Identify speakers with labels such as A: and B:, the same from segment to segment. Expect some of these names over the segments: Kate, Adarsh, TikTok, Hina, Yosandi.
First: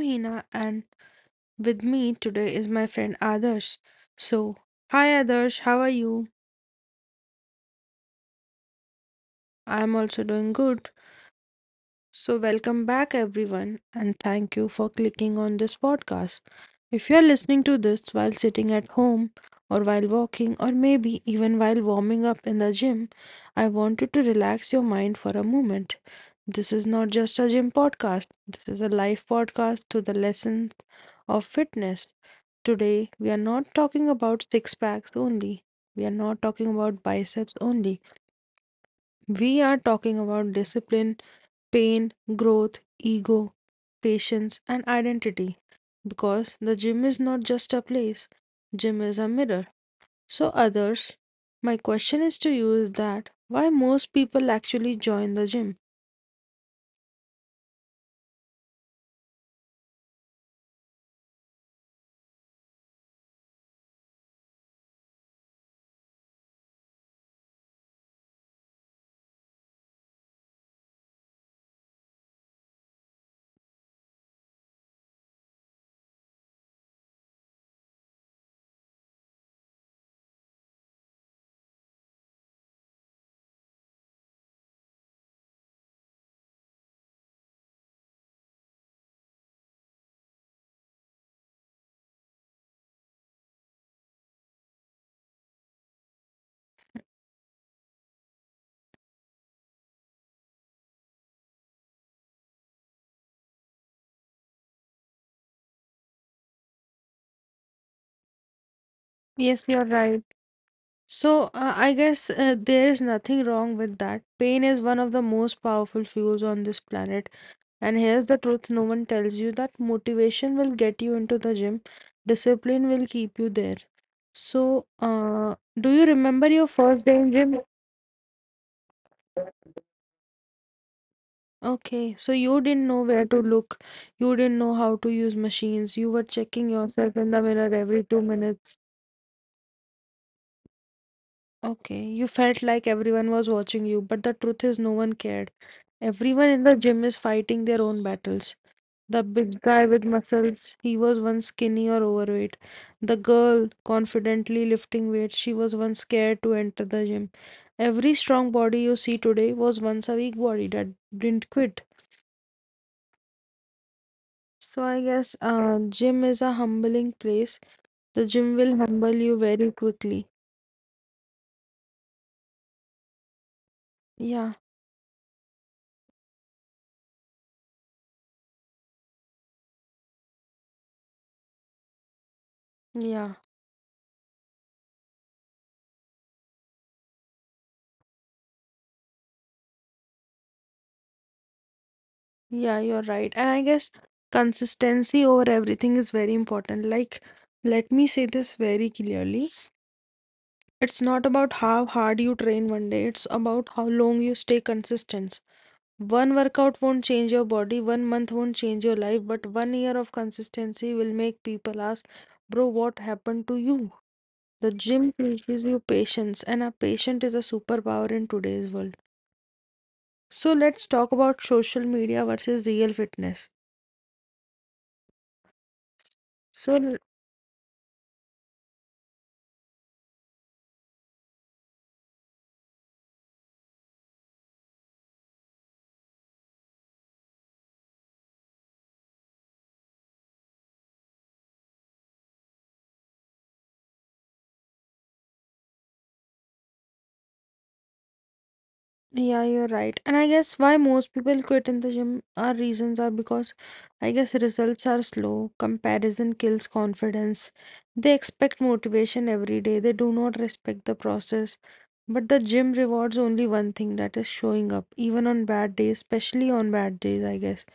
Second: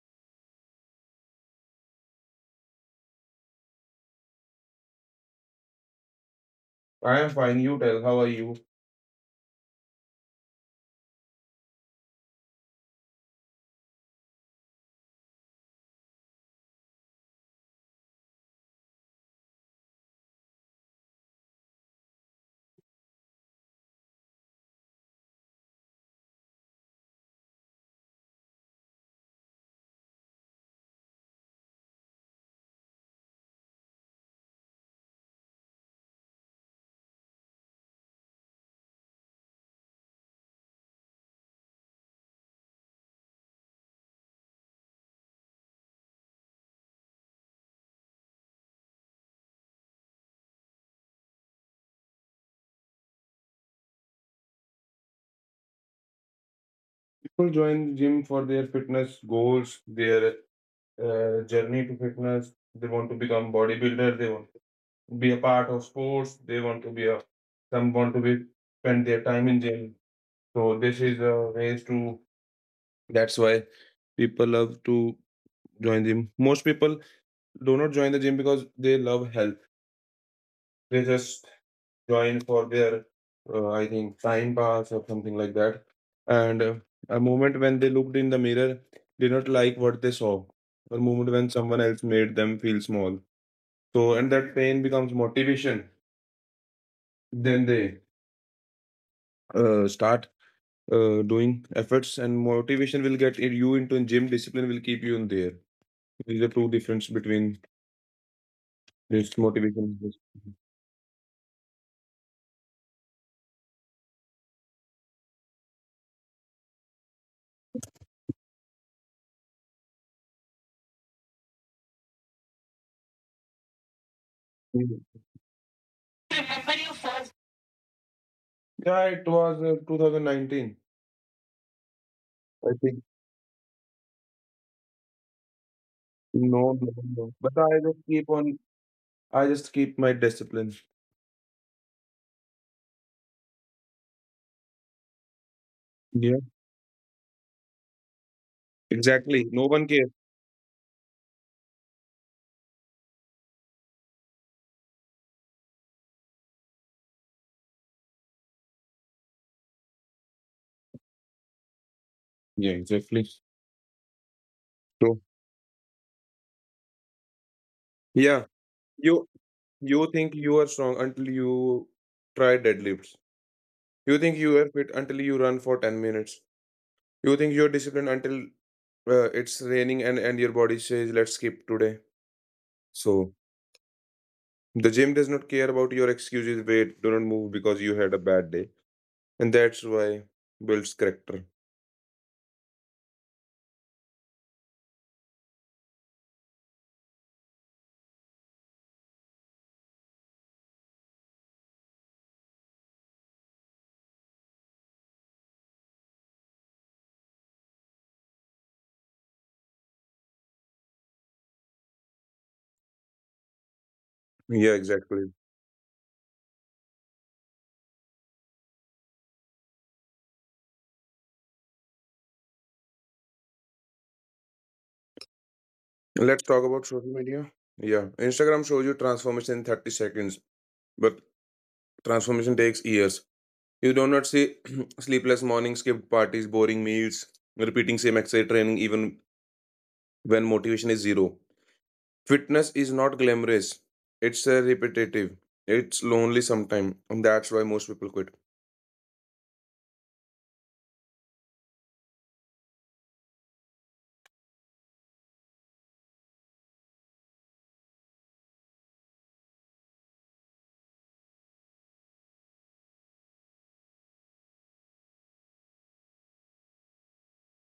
A: Hina and with me today is my friend Adarsh. So, hi Adarsh, how are you?
B: I am fine. You tell, how are you?
A: I am also doing good. So, welcome back, everyone, and thank you for clicking on this podcast. If you are listening to this while sitting at home, or while walking, or maybe even while warming up in the gym, I want you to relax your mind for a moment. This is not just a gym podcast, this is a life podcast to the lessons of fitness. Today, we are not talking about six packs only, we are not talking about biceps only. We are talking about discipline, pain, growth, ego, patience, and identity. Because the gym is not just a place, gym is a mirror. So, others, my question is to you is that why most people actually join the gym?
B: People join gym for their fitness goals, their journey to fitness. They want to become bodybuilder. They want to be a part of sports. They want to be a some want to be spend their time in gym. So this is a ways to. That's why people love to join gym. Most people do not join the gym because they love health. They just join for their, I think, time pass or something like that. And a moment when they looked in the mirror, did not like what they saw. A moment when someone else made them feel small. So, and that pain becomes motivation. Then they start doing efforts, and motivation will get you into gym. Discipline will keep you in there. These are two difference between this
A: Yes, you're
B: motivation and
A: right.
B: discipline.
A: I guess there is nothing wrong with that. Pain is one of the most powerful fuels on this planet. And here's the truth no one tells you that motivation will get you into the gym, discipline will keep you there. So,
B: Mhm.
A: uh, do you remember your first day in gym?
B: Yeah, it was 2019.
A: Okay, so you
B: I
A: didn't know
B: think
A: where to look, you didn't know how to use machines, you were checking
B: no, no,
A: yourself in the
B: no. But
A: mirror every two minutes.
B: I just keep my discipline.
A: Okay, you felt like everyone was watching you, but the truth is, no one cared.
B: Yeah.
A: Everyone in the gym is fighting their own battles. The
B: Exactly.
A: big
B: No
A: guy
B: one
A: with
B: cares.
A: muscles, he was once skinny or overweight. The girl confidently lifting weights, she was once scared to enter the gym. Every strong body you see today was once a weak body that didn't quit.
B: Yeah, exactly.
A: So I
B: So.
A: guess gym is a humbling place. The gym
B: Yeah.
A: will humble you
B: You
A: very
B: you
A: quickly.
B: think you are strong until you try deadlifts. You think
A: Yeah,
B: you are fit until you run for 10 minutes. You think you're disciplined until it's raining and your body says, let's skip today.
A: yeah,
B: So the gym does not care about your excuses. Wait, do not move because you had a bad day. And that's why builds character.
A: yeah, you're right. And I guess consistency over everything is very important. Like, let me say this very clearly. It's not about how hard you train one day, it's about how long you stay consistent. One workout won't change your body, 1 month won't change your life, but 1 year of consistency will make people ask, Bro, what happened to you? The
B: Yeah,
A: gym
B: exactly.
A: teaches you patience, and a patient is a superpower in today's world. So, let's talk about social media versus real fitness.
B: Let's talk about
A: So,
B: social media. Yeah, Instagram shows you transformation in 30 seconds, but transformation takes years. You do not see sleepless mornings, skipped parties, boring meals, repeating same exercise training even when motivation is zero. Fitness is not glamorous. It's repetitive. It's lonely sometimes, and that's why most people quit.
A: Yeah, you're right. And I guess why most people quit in the gym, our reasons are because I guess results are slow, comparison kills confidence. They expect motivation every day, they do not respect the process. But the gym rewards only one thing that is showing up, even on bad days, especially on bad days, I guess.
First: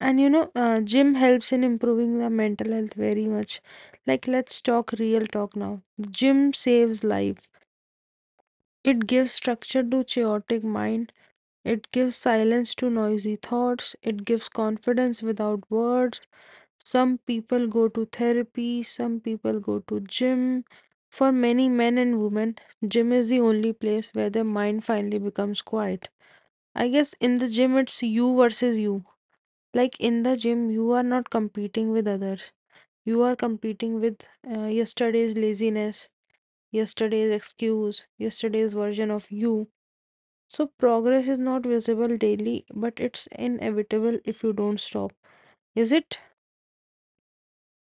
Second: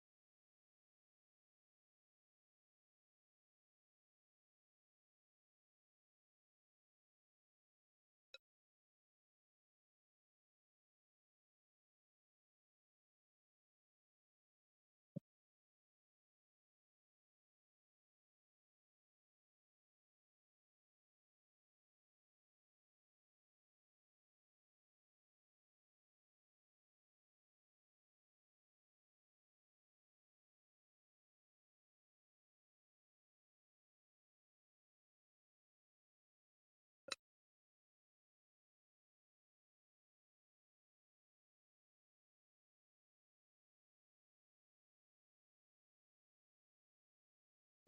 A: And you know, gym helps in improving the mental health very much. Like, let's talk real talk now. Gym saves life. It gives structure to chaotic mind, it gives silence to noisy thoughts. It gives confidence without words. Some people go to therapy, some people go to gym. For many men and women, gym is the only place where their mind finally becomes quiet. I guess in the gym, it's you versus you. Like in the gym, you are not competing with others. You are competing with yesterday's laziness, yesterday's excuse, yesterday's version of you. So progress is not visible daily, but it's inevitable if you don't stop. Is it?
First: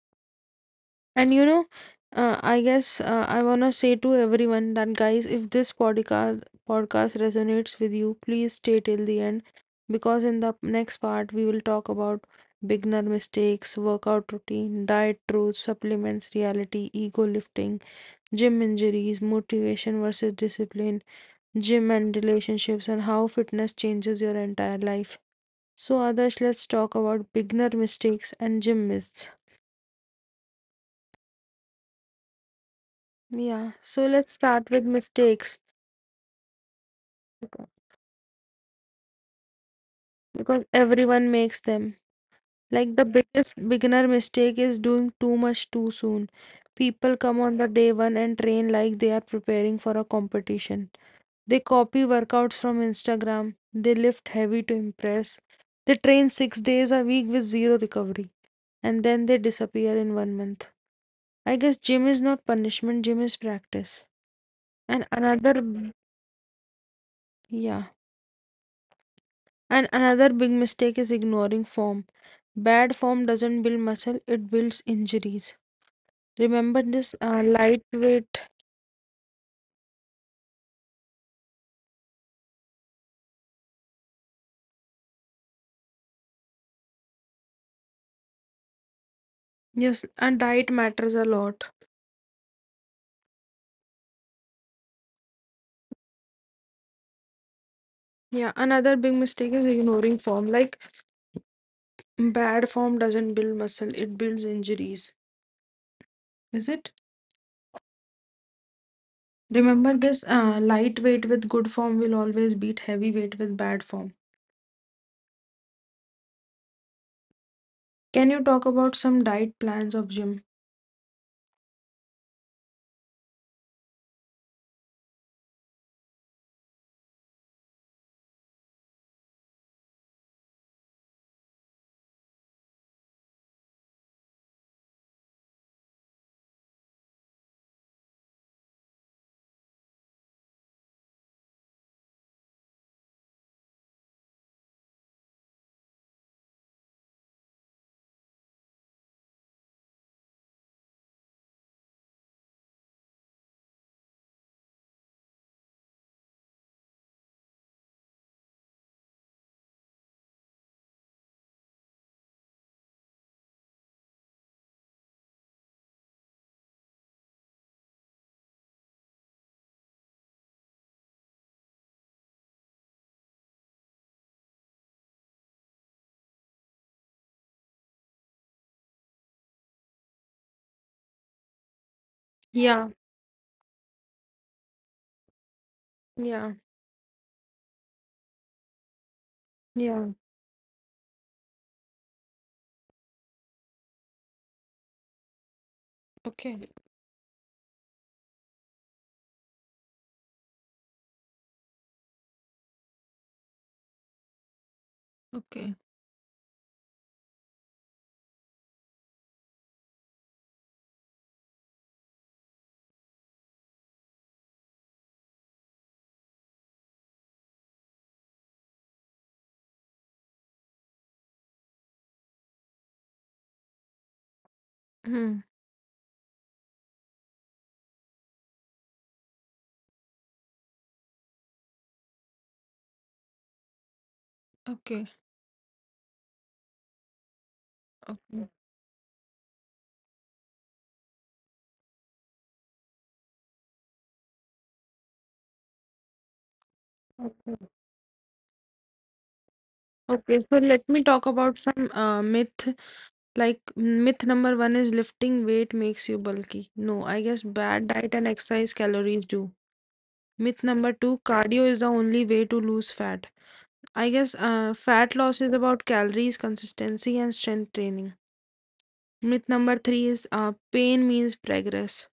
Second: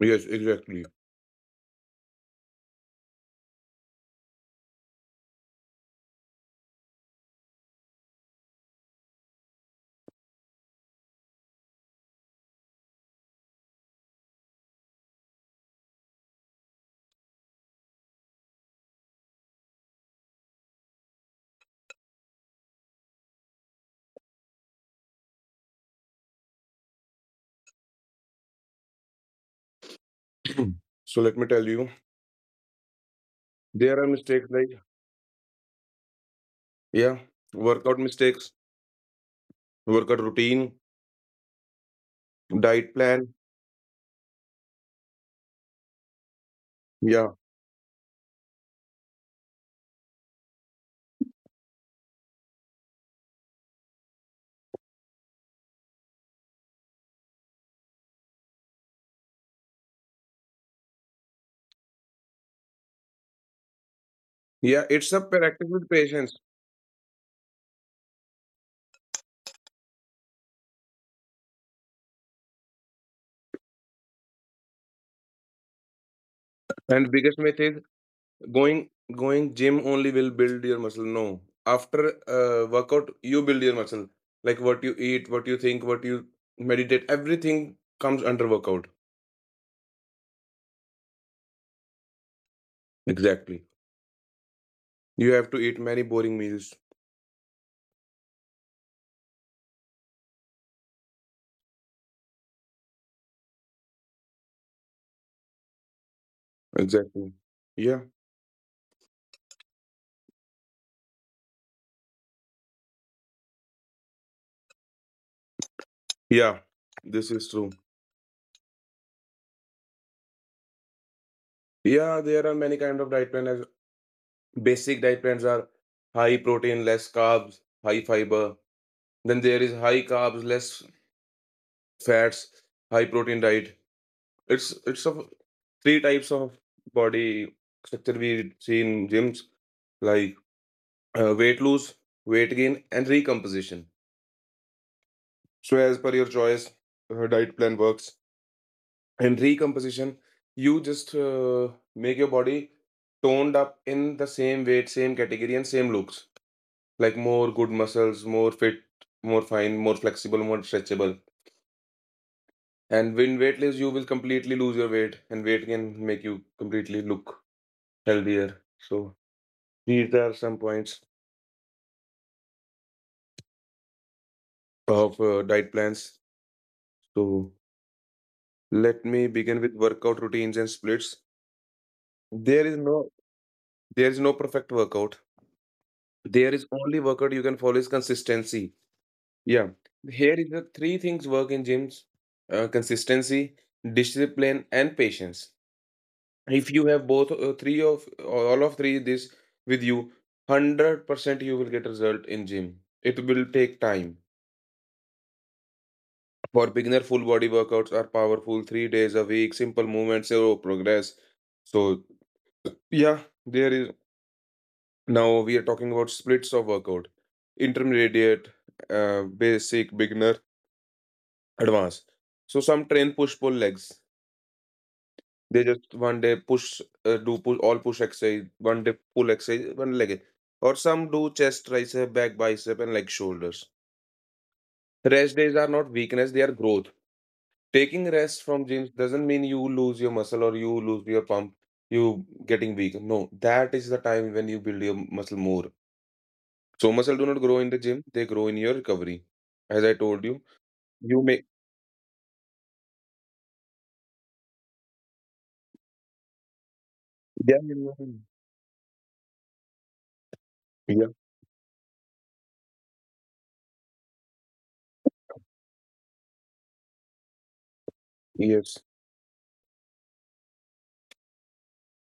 B: Yes, exactly.
A: And you know, I guess I wanna say to everyone that guys, if this podcast resonates with you, please stay till the end because in the next part we will talk about beginner mistakes, workout routine, diet truths, supplements, reality, ego lifting, gym injuries, motivation versus discipline, gym and relationships, and how fitness changes your entire life. So, Adarsh, let's talk about beginner mistakes and gym myths.
B: So let me tell you,
A: Yeah,
B: there are
A: so let's
B: mistakes like,
A: start with mistakes
B: yeah,
A: beca-
B: workout mistakes, workout
A: because
B: routine,
A: everyone makes them.
B: diet
A: Like the
B: plan,
A: biggest beginner mistake is doing too much too soon. People
B: yeah.
A: come on the day one and train like they are preparing for a competition. They copy workouts from Instagram, they lift heavy to impress, they train 6 days a week with zero recovery, and then they disappear in 1 month. I guess gym is not punishment, gym is practice.
B: Yeah,
A: And
B: it's a
A: another,
B: practice with
A: b-
B: patience.
A: yeah, and another big mistake is ignoring form. Bad form doesn't build muscle, it builds injuries. Remember
B: And
A: this
B: biggest myth is
A: lightweight,
B: going going gym only will build your muscle. No, after workout you build your muscle. Like what you eat, what you think, what you meditate, everything comes under workout.
A: yes, and diet matters a lot.
B: Exactly. You have to eat many boring meals.
A: Yeah, another big mistake is ignoring form. Like, bad form doesn't build muscle, it builds injuries. Is it?
B: Exactly. Yeah.
A: Remember this lightweight with good form will always beat heavyweight with bad form.
B: Yeah. This is true.
A: Can you talk about some diet plans of gym?
B: Yeah, there are many kind of diet plans. Basic diet plans are high protein, less carbs, high fiber. Then there is high carbs, less fats, high protein diet. It's of three types of body structure we see in gyms, like weight loss, weight gain, and recomposition. So as per your choice, diet plan works. And recomposition, you just make your body toned up in the same weight, same category, and same looks. Like more good muscles, more fit, more fine, more flexible, more stretchable. And when weightless, you will completely lose your weight, and weight can make you completely look healthier. So these are some points of diet plans. So let me begin with workout routines and splits. There is
A: Yeah,
B: no there is no perfect workout. There
A: yeah,
B: is only workout you can follow is consistency. Yeah.
A: yeah.
B: Here is the three things work in gyms. Consistency, discipline, and patience.
A: Okay,
B: If you have both three of all of three this with you, 100% you will get result in gym. It will take time.
A: okay.
B: For beginner, full body workouts are powerful. 3 days a week, simple movements, your progress. So yeah, there is now we are talking about splits of workout, intermediate, basic, beginner, advanced. So some train push pull legs.
A: Hmm.
B: They just one day push do push all push exercise, one day pull exercise, one leg. Or some do chest, tricep, back, bicep, and leg shoulders.
A: Okay,
B: Rest days are not weakness; they are growth. Taking rest
A: okay,
B: from gym doesn't mean you lose your muscle or you lose your pump. You getting weak? No, that is the time when you build your muscle more. So muscle do not grow in
A: okay.
B: the gym, they grow in your recovery. As I told you,
A: Okay, so let me
B: you
A: talk
B: may.
A: about some myth. Like myth number one is lifting weight makes you bulky. No, I guess
B: Yeah, yeah,
A: bad
B: yeah.
A: diet and exercise calories do. Myth number
B: Yeah,
A: two, cardio is the only way to lose fat. I guess fat loss is about calories, consistency, and strength training.
B: yes,
A: Myth number three is pain means progress.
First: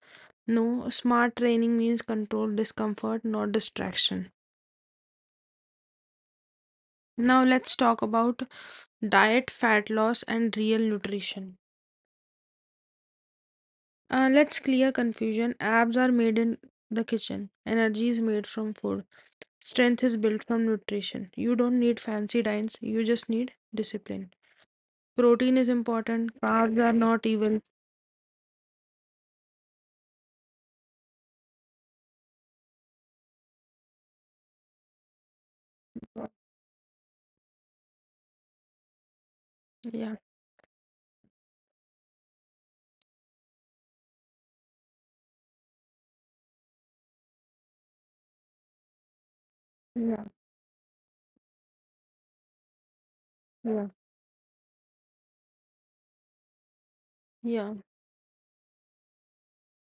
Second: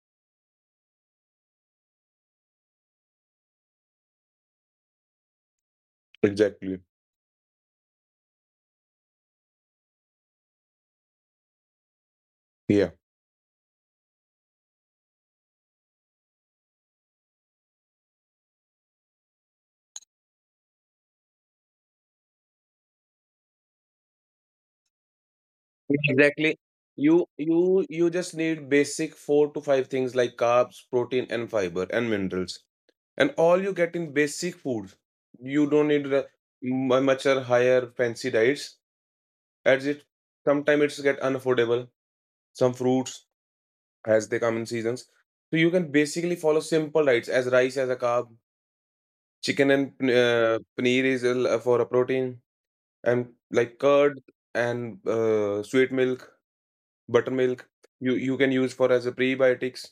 A: No, smart training means control discomfort, not distraction.
B: exactly,
A: Now let's talk about diet, fat loss, and real nutrition.
B: yeah,
A: Let's clear confusion. Abs are made in the kitchen. Energy is made from food. Strength is built from nutrition. You don't need fancy diets. You just need discipline. Protein is important.
B: exactly,
A: Carbs are
B: you
A: not evil.
B: you you just need basic four to five things like carbs, protein and fiber and minerals, and all you get in basic foods. You don't need the much or higher fancy diets, as it
A: Yeah,
B: sometimes it's get unaffordable. Some fruits, as they come in seasons, so you can basically follow simple diets as rice as a carb, chicken and
A: yeah,
B: paneer is a for a protein, and like
A: yeah,
B: curd and sweet milk, buttermilk,
A: yeah,
B: you can use for as a prebiotics.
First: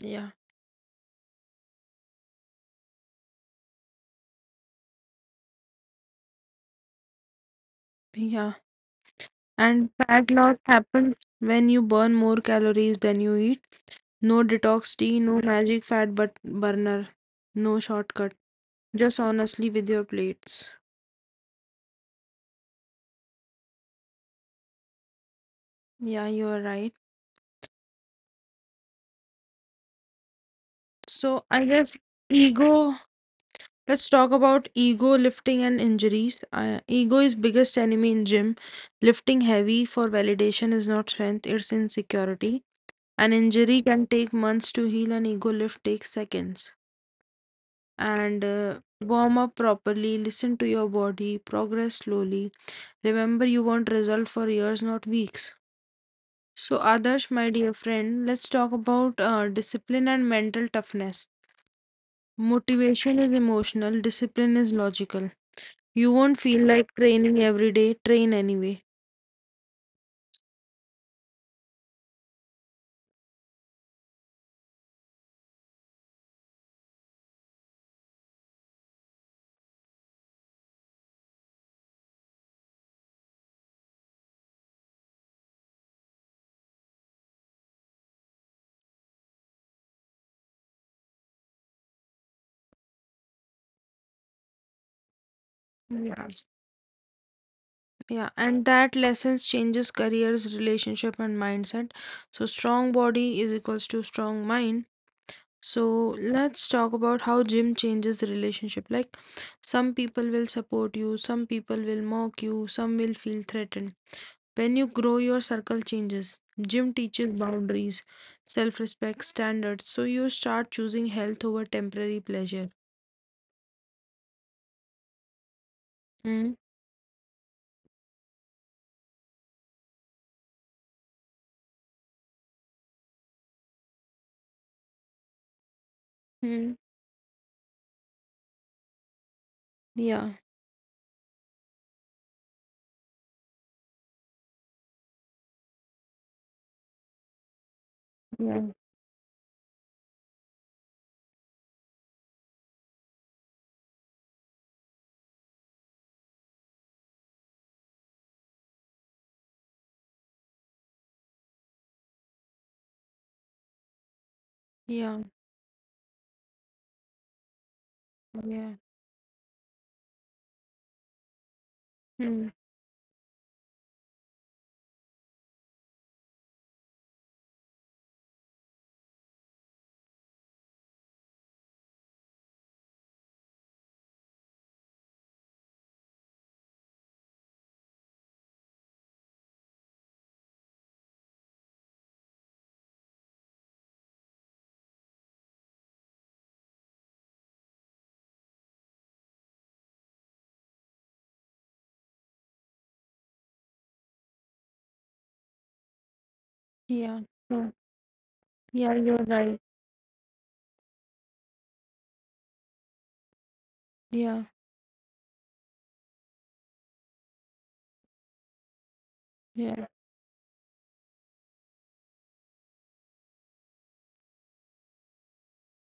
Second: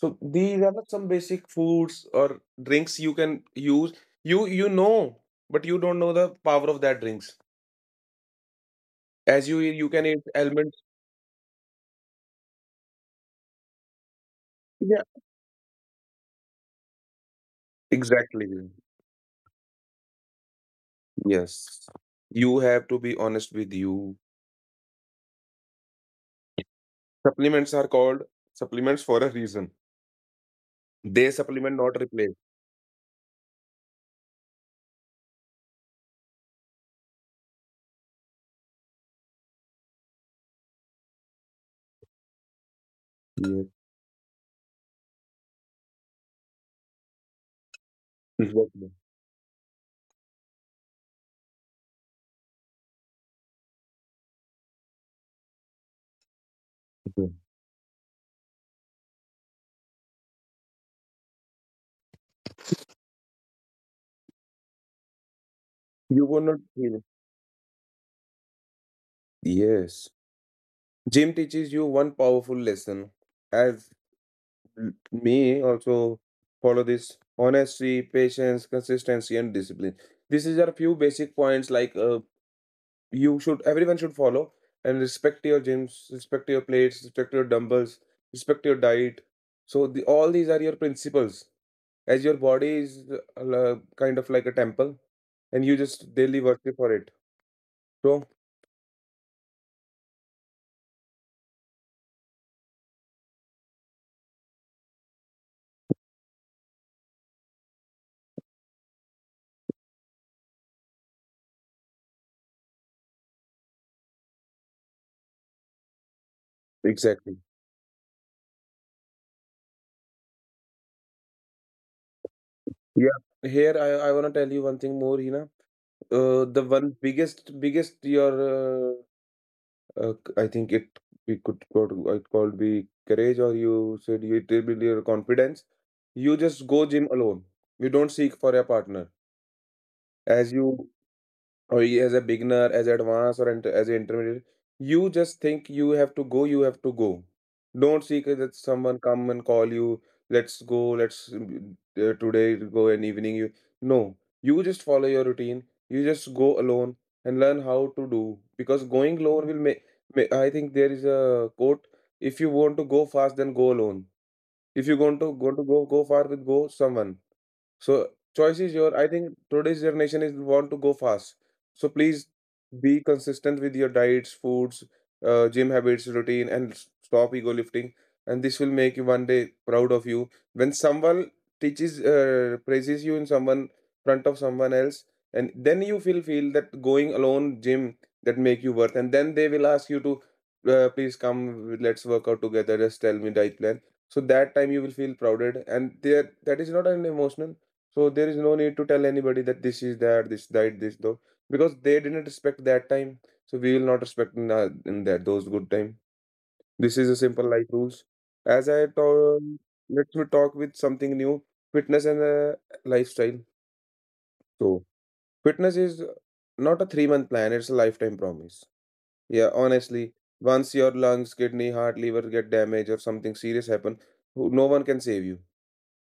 B: So these are the some basic foods or drinks you can use, you know, but you don't know the power of that drinks.
A: yeah.
B: As you
A: And
B: can eat
A: fat loss
B: almonds,
A: happens when you burn more calories than you eat. No
B: yeah,
A: detox tea, no magic fat but burner, no shortcut.
B: exactly.
A: Just honestly with your plates.
B: Yes. You have to be honest with you.
A: Yeah, you are right.
B: Supplements are called supplements for a reason. They
A: So I
B: supplement, not
A: guess
B: replace.
A: ego. Let's talk about ego lifting and injuries. Ego is biggest enemy in gym. Lifting heavy for validation is not strength; it's insecurity. An
B: Yes.
A: injury can take months to heal, and ego lift takes seconds. And
B: Exactly.
A: warm up properly. Listen to your body. Progress slowly. Remember, you want result for years, not weeks. So,
B: Okay.
A: Adarsh, my dear friend, let's talk about discipline and mental toughness. Motivation is emotional, discipline is logical. You
B: You will
A: won't
B: not
A: feel
B: feel.
A: like training every day, train anyway.
B: Yes. Gym teaches you one powerful lesson. As me also follow this honesty, patience, consistency, and discipline. These are a few basic points like, you should everyone should follow and respect your gyms, respect your plates, respect your dumbbells, respect your diet. So the, all these are your principles. As your body is kind of like a temple, and you just
A: Yeah.
B: daily worship for it. So
A: Yeah, and that lessons changes careers, relationship, and mindset. So, strong body is equals to strong mind. So, let's talk about how gym changes the relationship. Like, some people will support you, some people will mock you, some will feel threatened. When you grow, your circle changes. Gym
B: exactly.
A: teaches boundaries, self respect, standards, so you start choosing health over temporary pleasure.
B: Yeah, here I want to tell you one thing more, Hina. The
A: Hmm.
B: one biggest your I think it we could call it called be courage, or you said you it will be your confidence. You just go
A: Hmm.
B: gym alone. You don't seek for a partner.
A: Yeah.
B: As you or as a beginner, as advanced or as an intermediate, you just think you have to go. Don't seek that
A: Yeah.
B: someone come and call you, let's go, today go and evening you, no. You just follow your routine. You just go alone and learn how to do, because going alone will make I think there is a quote: if you want to go fast, then go alone; if you want to
A: Yeah.
B: go far, with go someone. So choice is
A: Yeah.
B: your. I think today's generation is want to go fast. So please
A: Hmm.
B: be consistent with your diets, foods, gym habits, routine, and stop ego lifting. And this will make you one day proud of you. When someone praises you in someone front of someone else, and then you feel that going alone gym, that make you worth. And then they will ask you to, please come, let's work out together. Just tell me diet plan. So that time you will feel prouded, and there that is not an emotional. So there is no need to tell anybody that this is that, this died, this though, because they didn't respect that time. So we will not respect in that those good time. This is a
A: Yeah.
B: simple life
A: Hmm.
B: rules. As I
A: Yeah. You're
B: told,
A: right.
B: let me talk with something new: fitness and lifestyle.
A: Yeah.
B: So fitness is not a 3-month plan; it's a lifetime promise. Yeah,
A: Yeah.
B: honestly, once your lungs, kidney, heart, liver get damaged or something serious happen, no one can save you.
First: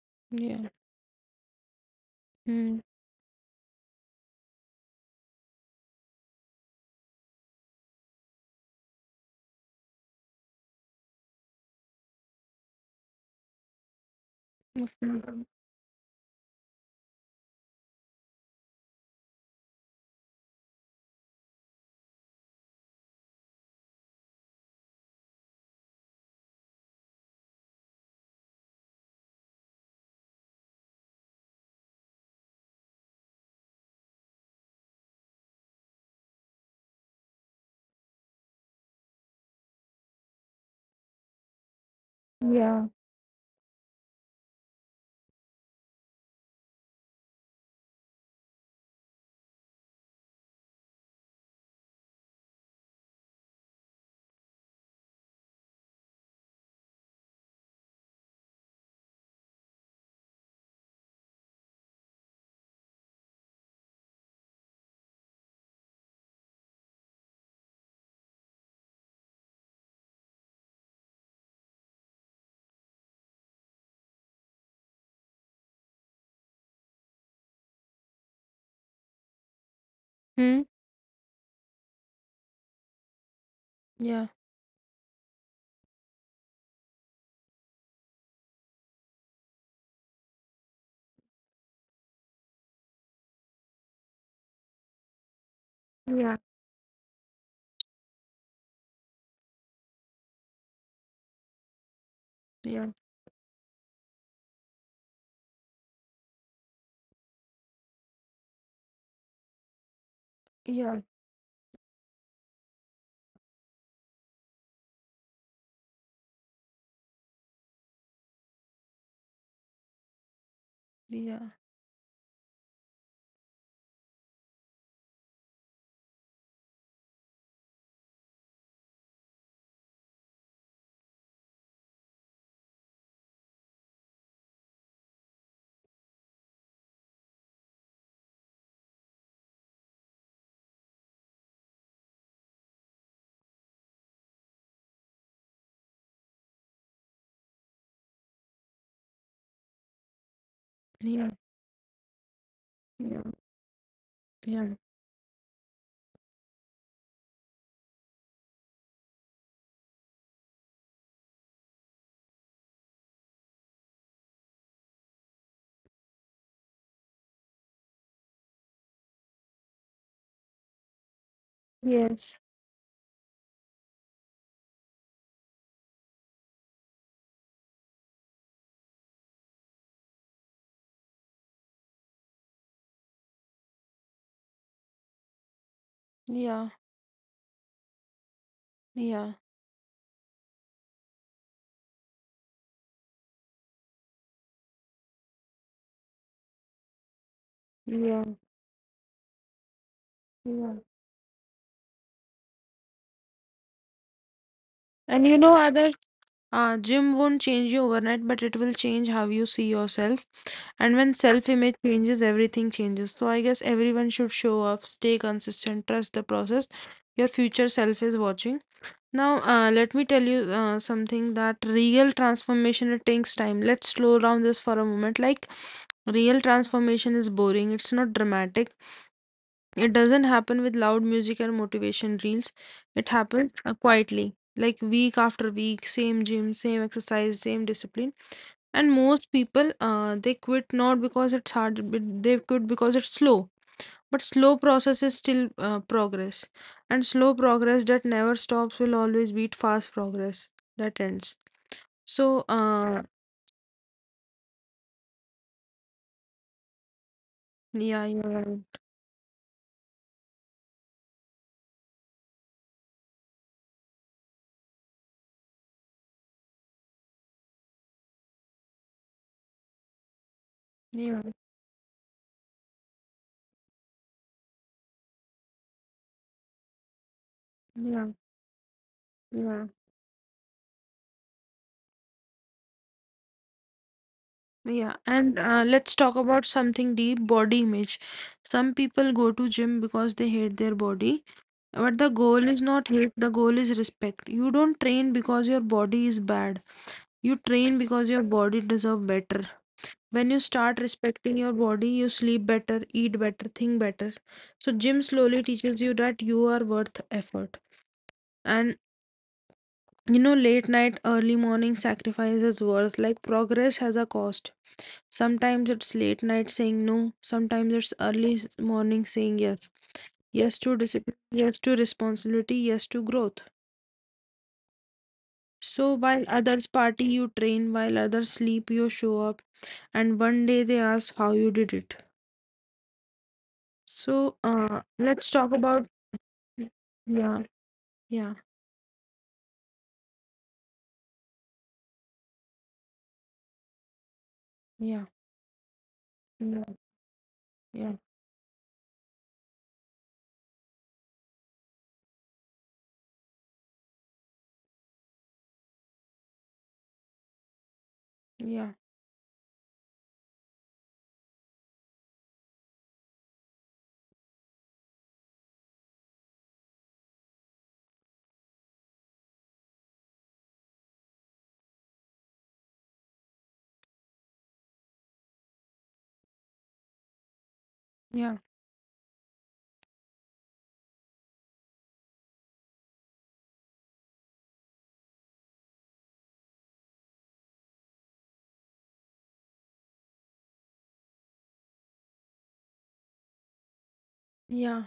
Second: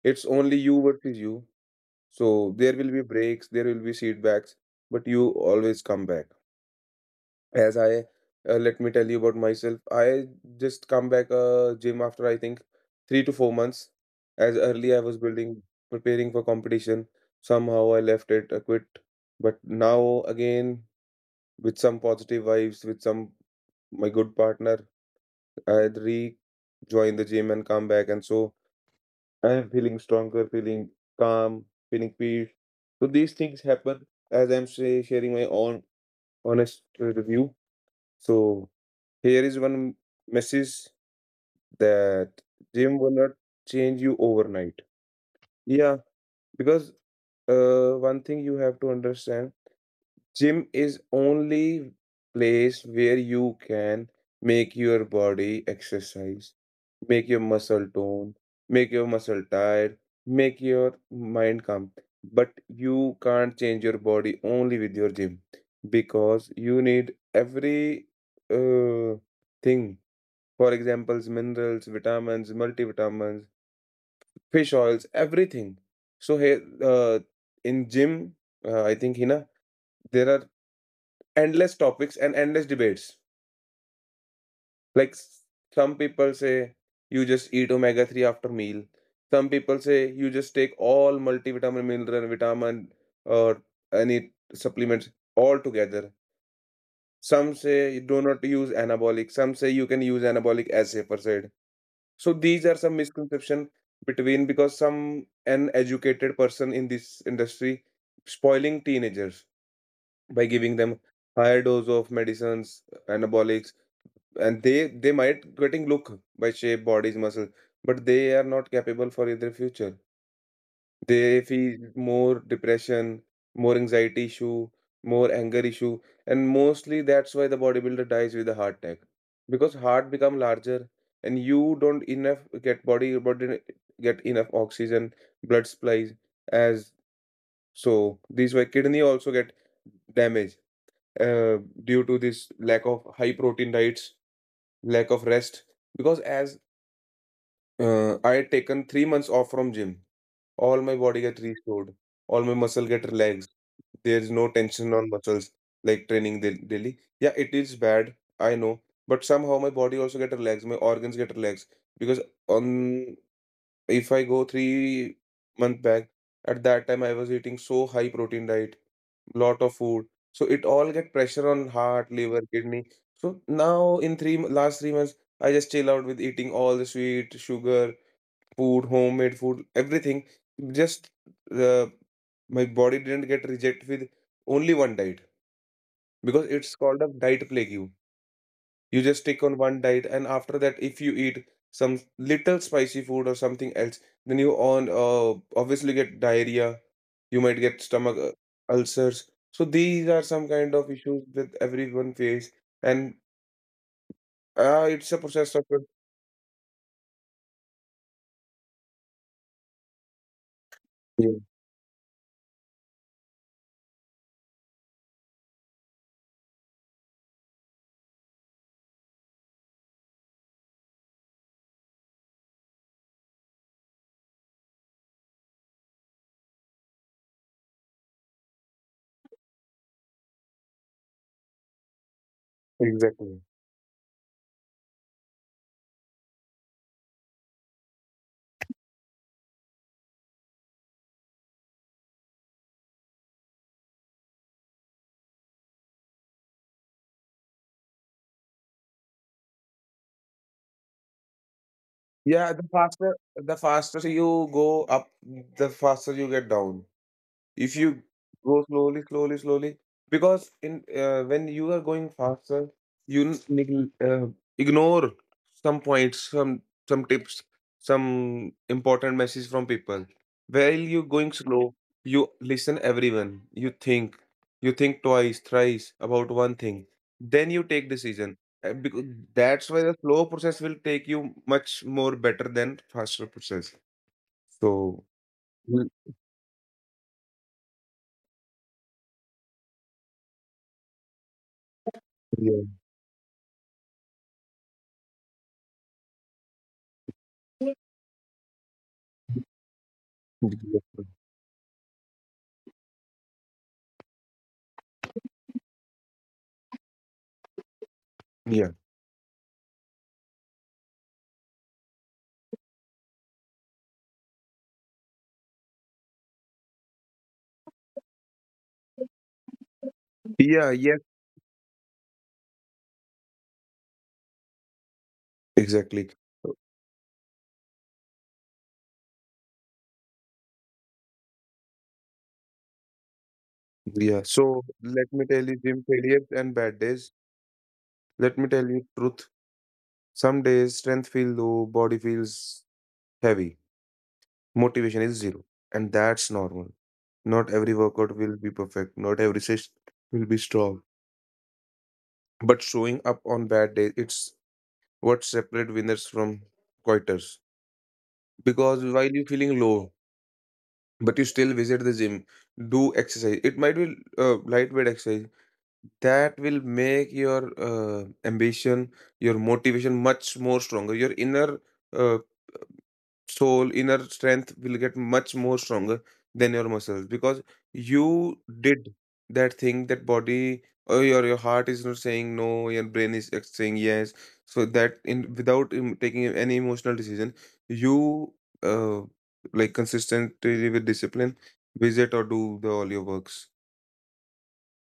B: It's only
A: Yeah.
B: you versus you. So there
A: Hmm.
B: will be breaks, there will be setbacks, but you always come back. As I, Let me tell you about myself. I just come back gym after I think 3 to 4 months. As early I was
A: Mhm.
B: building, preparing for competition. Somehow I left it, I quit. But now again, with some positive vibes, with some my good partner, I rejoin the gym and come back. And so I am feeling stronger, feeling calm, feeling peace. So these things happen as I'm say, sharing my own honest review. So here is one message that
A: Yeah.
B: gym will not change you overnight. Yeah, because one thing you have to understand. Gym is only place where you can make your body exercise, make your muscle tone, make your muscle tired, make your mind calm. But you can't change your body only with your gym because you need every uh, thing. For examples, minerals, vitamins, multivitamins, fish oils, everything. So here, in gym, I think, Hina, there are
A: Hmm.
B: endless topics and endless debates.
A: Yeah.
B: Like some people say you just eat omega 3 after meal. Some people say you just take all multivitamin, mineral, vitamin or any supplements all together.
A: Yeah.
B: Some say you do not use anabolic. Some say you can use anabolic as safer side. So these are some
A: Yeah.
B: misconception between, because some an educated person in this industry spoiling teenagers by giving them
A: Yeah.
B: higher dose of medicines, anabolics, and they might getting look by shape bodies muscle, but they are not capable for their future. They
A: Yeah.
B: feel more depression, more anxiety issue, more anger issue, and mostly that's why the bodybuilder dies with a heart attack, because heart become larger and you don't enough get body your body get enough oxygen, blood supplies, as. So these why kidney also get damage, uh, due to this lack of high protein diets, lack of rest. Because as I had taken 3 months off from gym, all my body
A: Yeah.
B: get restored, all my muscle get
A: Yeah.
B: relaxed. There is no
A: Yeah.
B: tension on muscles like training daily. Yeah, it is bad, I know, but somehow my body also get relaxed, my organs get relaxed, because on if I go 3 month back, at that time I was eating so high protein diet, lot of food, so it all get pressure on heart, liver,
A: Yes.
B: kidney. So now in three last 3 months, I just chill out with eating all the sweet sugar food, homemade food, everything. Just uh, my body didn't get rejected with only one diet, because it's
A: Yeah.
B: called a diet plague. You just
A: Yeah.
B: take on one diet, and after that if you eat some little spicy food or something else, then you on, obviously get diarrhea. You might get stomach
A: Yeah.
B: ulcers. So these are some kind
A: Yeah.
B: of issues that everyone face. And it's a
A: And you
B: process
A: know,
B: of.
A: others. Gym won't change you overnight, but it will change how you see yourself. And when
B: Yeah,
A: self image changes, everything changes. So I guess everyone should show up, stay consistent, trust the process. Your future self is watching. Now, let me tell you something that real transformation it takes time. Let's slow down this for a moment. Like, real transformation is boring, it's not dramatic, it doesn't happen with loud music and motivation reels. It
B: exactly.
A: happens quietly, like week after week, same gym, same exercise, same discipline. And most people, they quit not because it's hard, but they quit because it's slow. But slow process is still progress, and slow progress that never stops will always beat fast progress that ends. So,
B: Yeah,
A: uh,
B: the faster you go up, the faster you get down. If you
A: yeah, yeah,
B: go slowly, slowly, slowly, because in, when you are going faster, you ignore some points, some tips, some important message from people. While you
A: yeah,
B: going slow, you listen everyone, you think you think twice thrice about one thing, then you take
A: yeah,
B: decision. Because that's
A: yeah.
B: why the slow process will take you much more better than faster process. So.
A: Yeah, and
B: Mm,
A: let's talk about something deep, body image. Some people go to gym because they hate their body, but the goal
B: yeah,
A: is not hate, the goal is respect. You don't train because your body is bad. You train because your body deserve better. When you start respecting your body, you sleep better, eat better, think better. So gym slowly teaches you that you are worth effort.
B: yeah.
A: And you know, late night, early morning sacrifice is worth. Like progress has a cost. Sometimes it's late night saying no, sometimes it's morning saying yes. Yes
B: Yeah,
A: to
B: yes,
A: discipline, yes to responsibility, yes to growth. So
B: exactly.
A: while
B: Uh,
A: others party, you train, while others sleep, you show up, and one day they ask how you did it.
B: Yeah,
A: So
B: so let me
A: let's
B: tell you,
A: talk
B: gym
A: about
B: failures and
A: yeah,
B: bad days. Let
A: yeah,
B: me tell you truth. Some days strength feels low, body feels heavy, motivation
A: yeah,
B: is zero, and that's normal.
A: yeah,
B: Not every
A: yeah,
B: workout will be perfect, not every session will be strong. But showing up on bad days, it's what separates winners from quitters. Because
A: yeah,
B: while you're feeling low, but you still visit the gym, do exercise. It might be lightweight exercise. That will make your ambition, your motivation much more stronger. Your inner uh, soul, inner strength will get much more stronger than your muscles, because you
A: yeah,
B: did that thing that body, or your heart is not saying no, your brain is saying yes. So that in without taking any emotional decision, you, uh, like consistently with discipline, visit or do the all your works.
A: yeah.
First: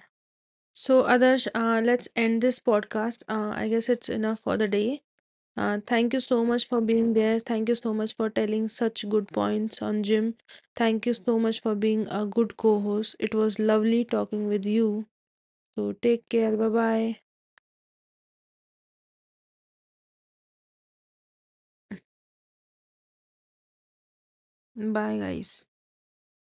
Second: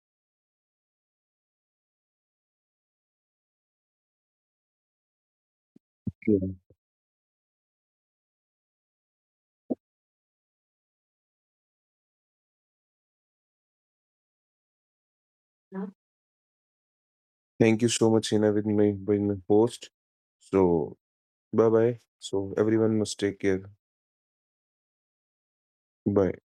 A: So, Adarsh, let's end this podcast. I guess it's enough for the day. Thank you so much for being there. Thank you so much for telling such good points on Jim. Thank you so much for being a good co host. It was lovely talking with you. So take care. Bye bye.
B: Thank you so much, Hina, with my host. So bye bye. So everyone must take care.
A: Bye, guys.
B: Bye.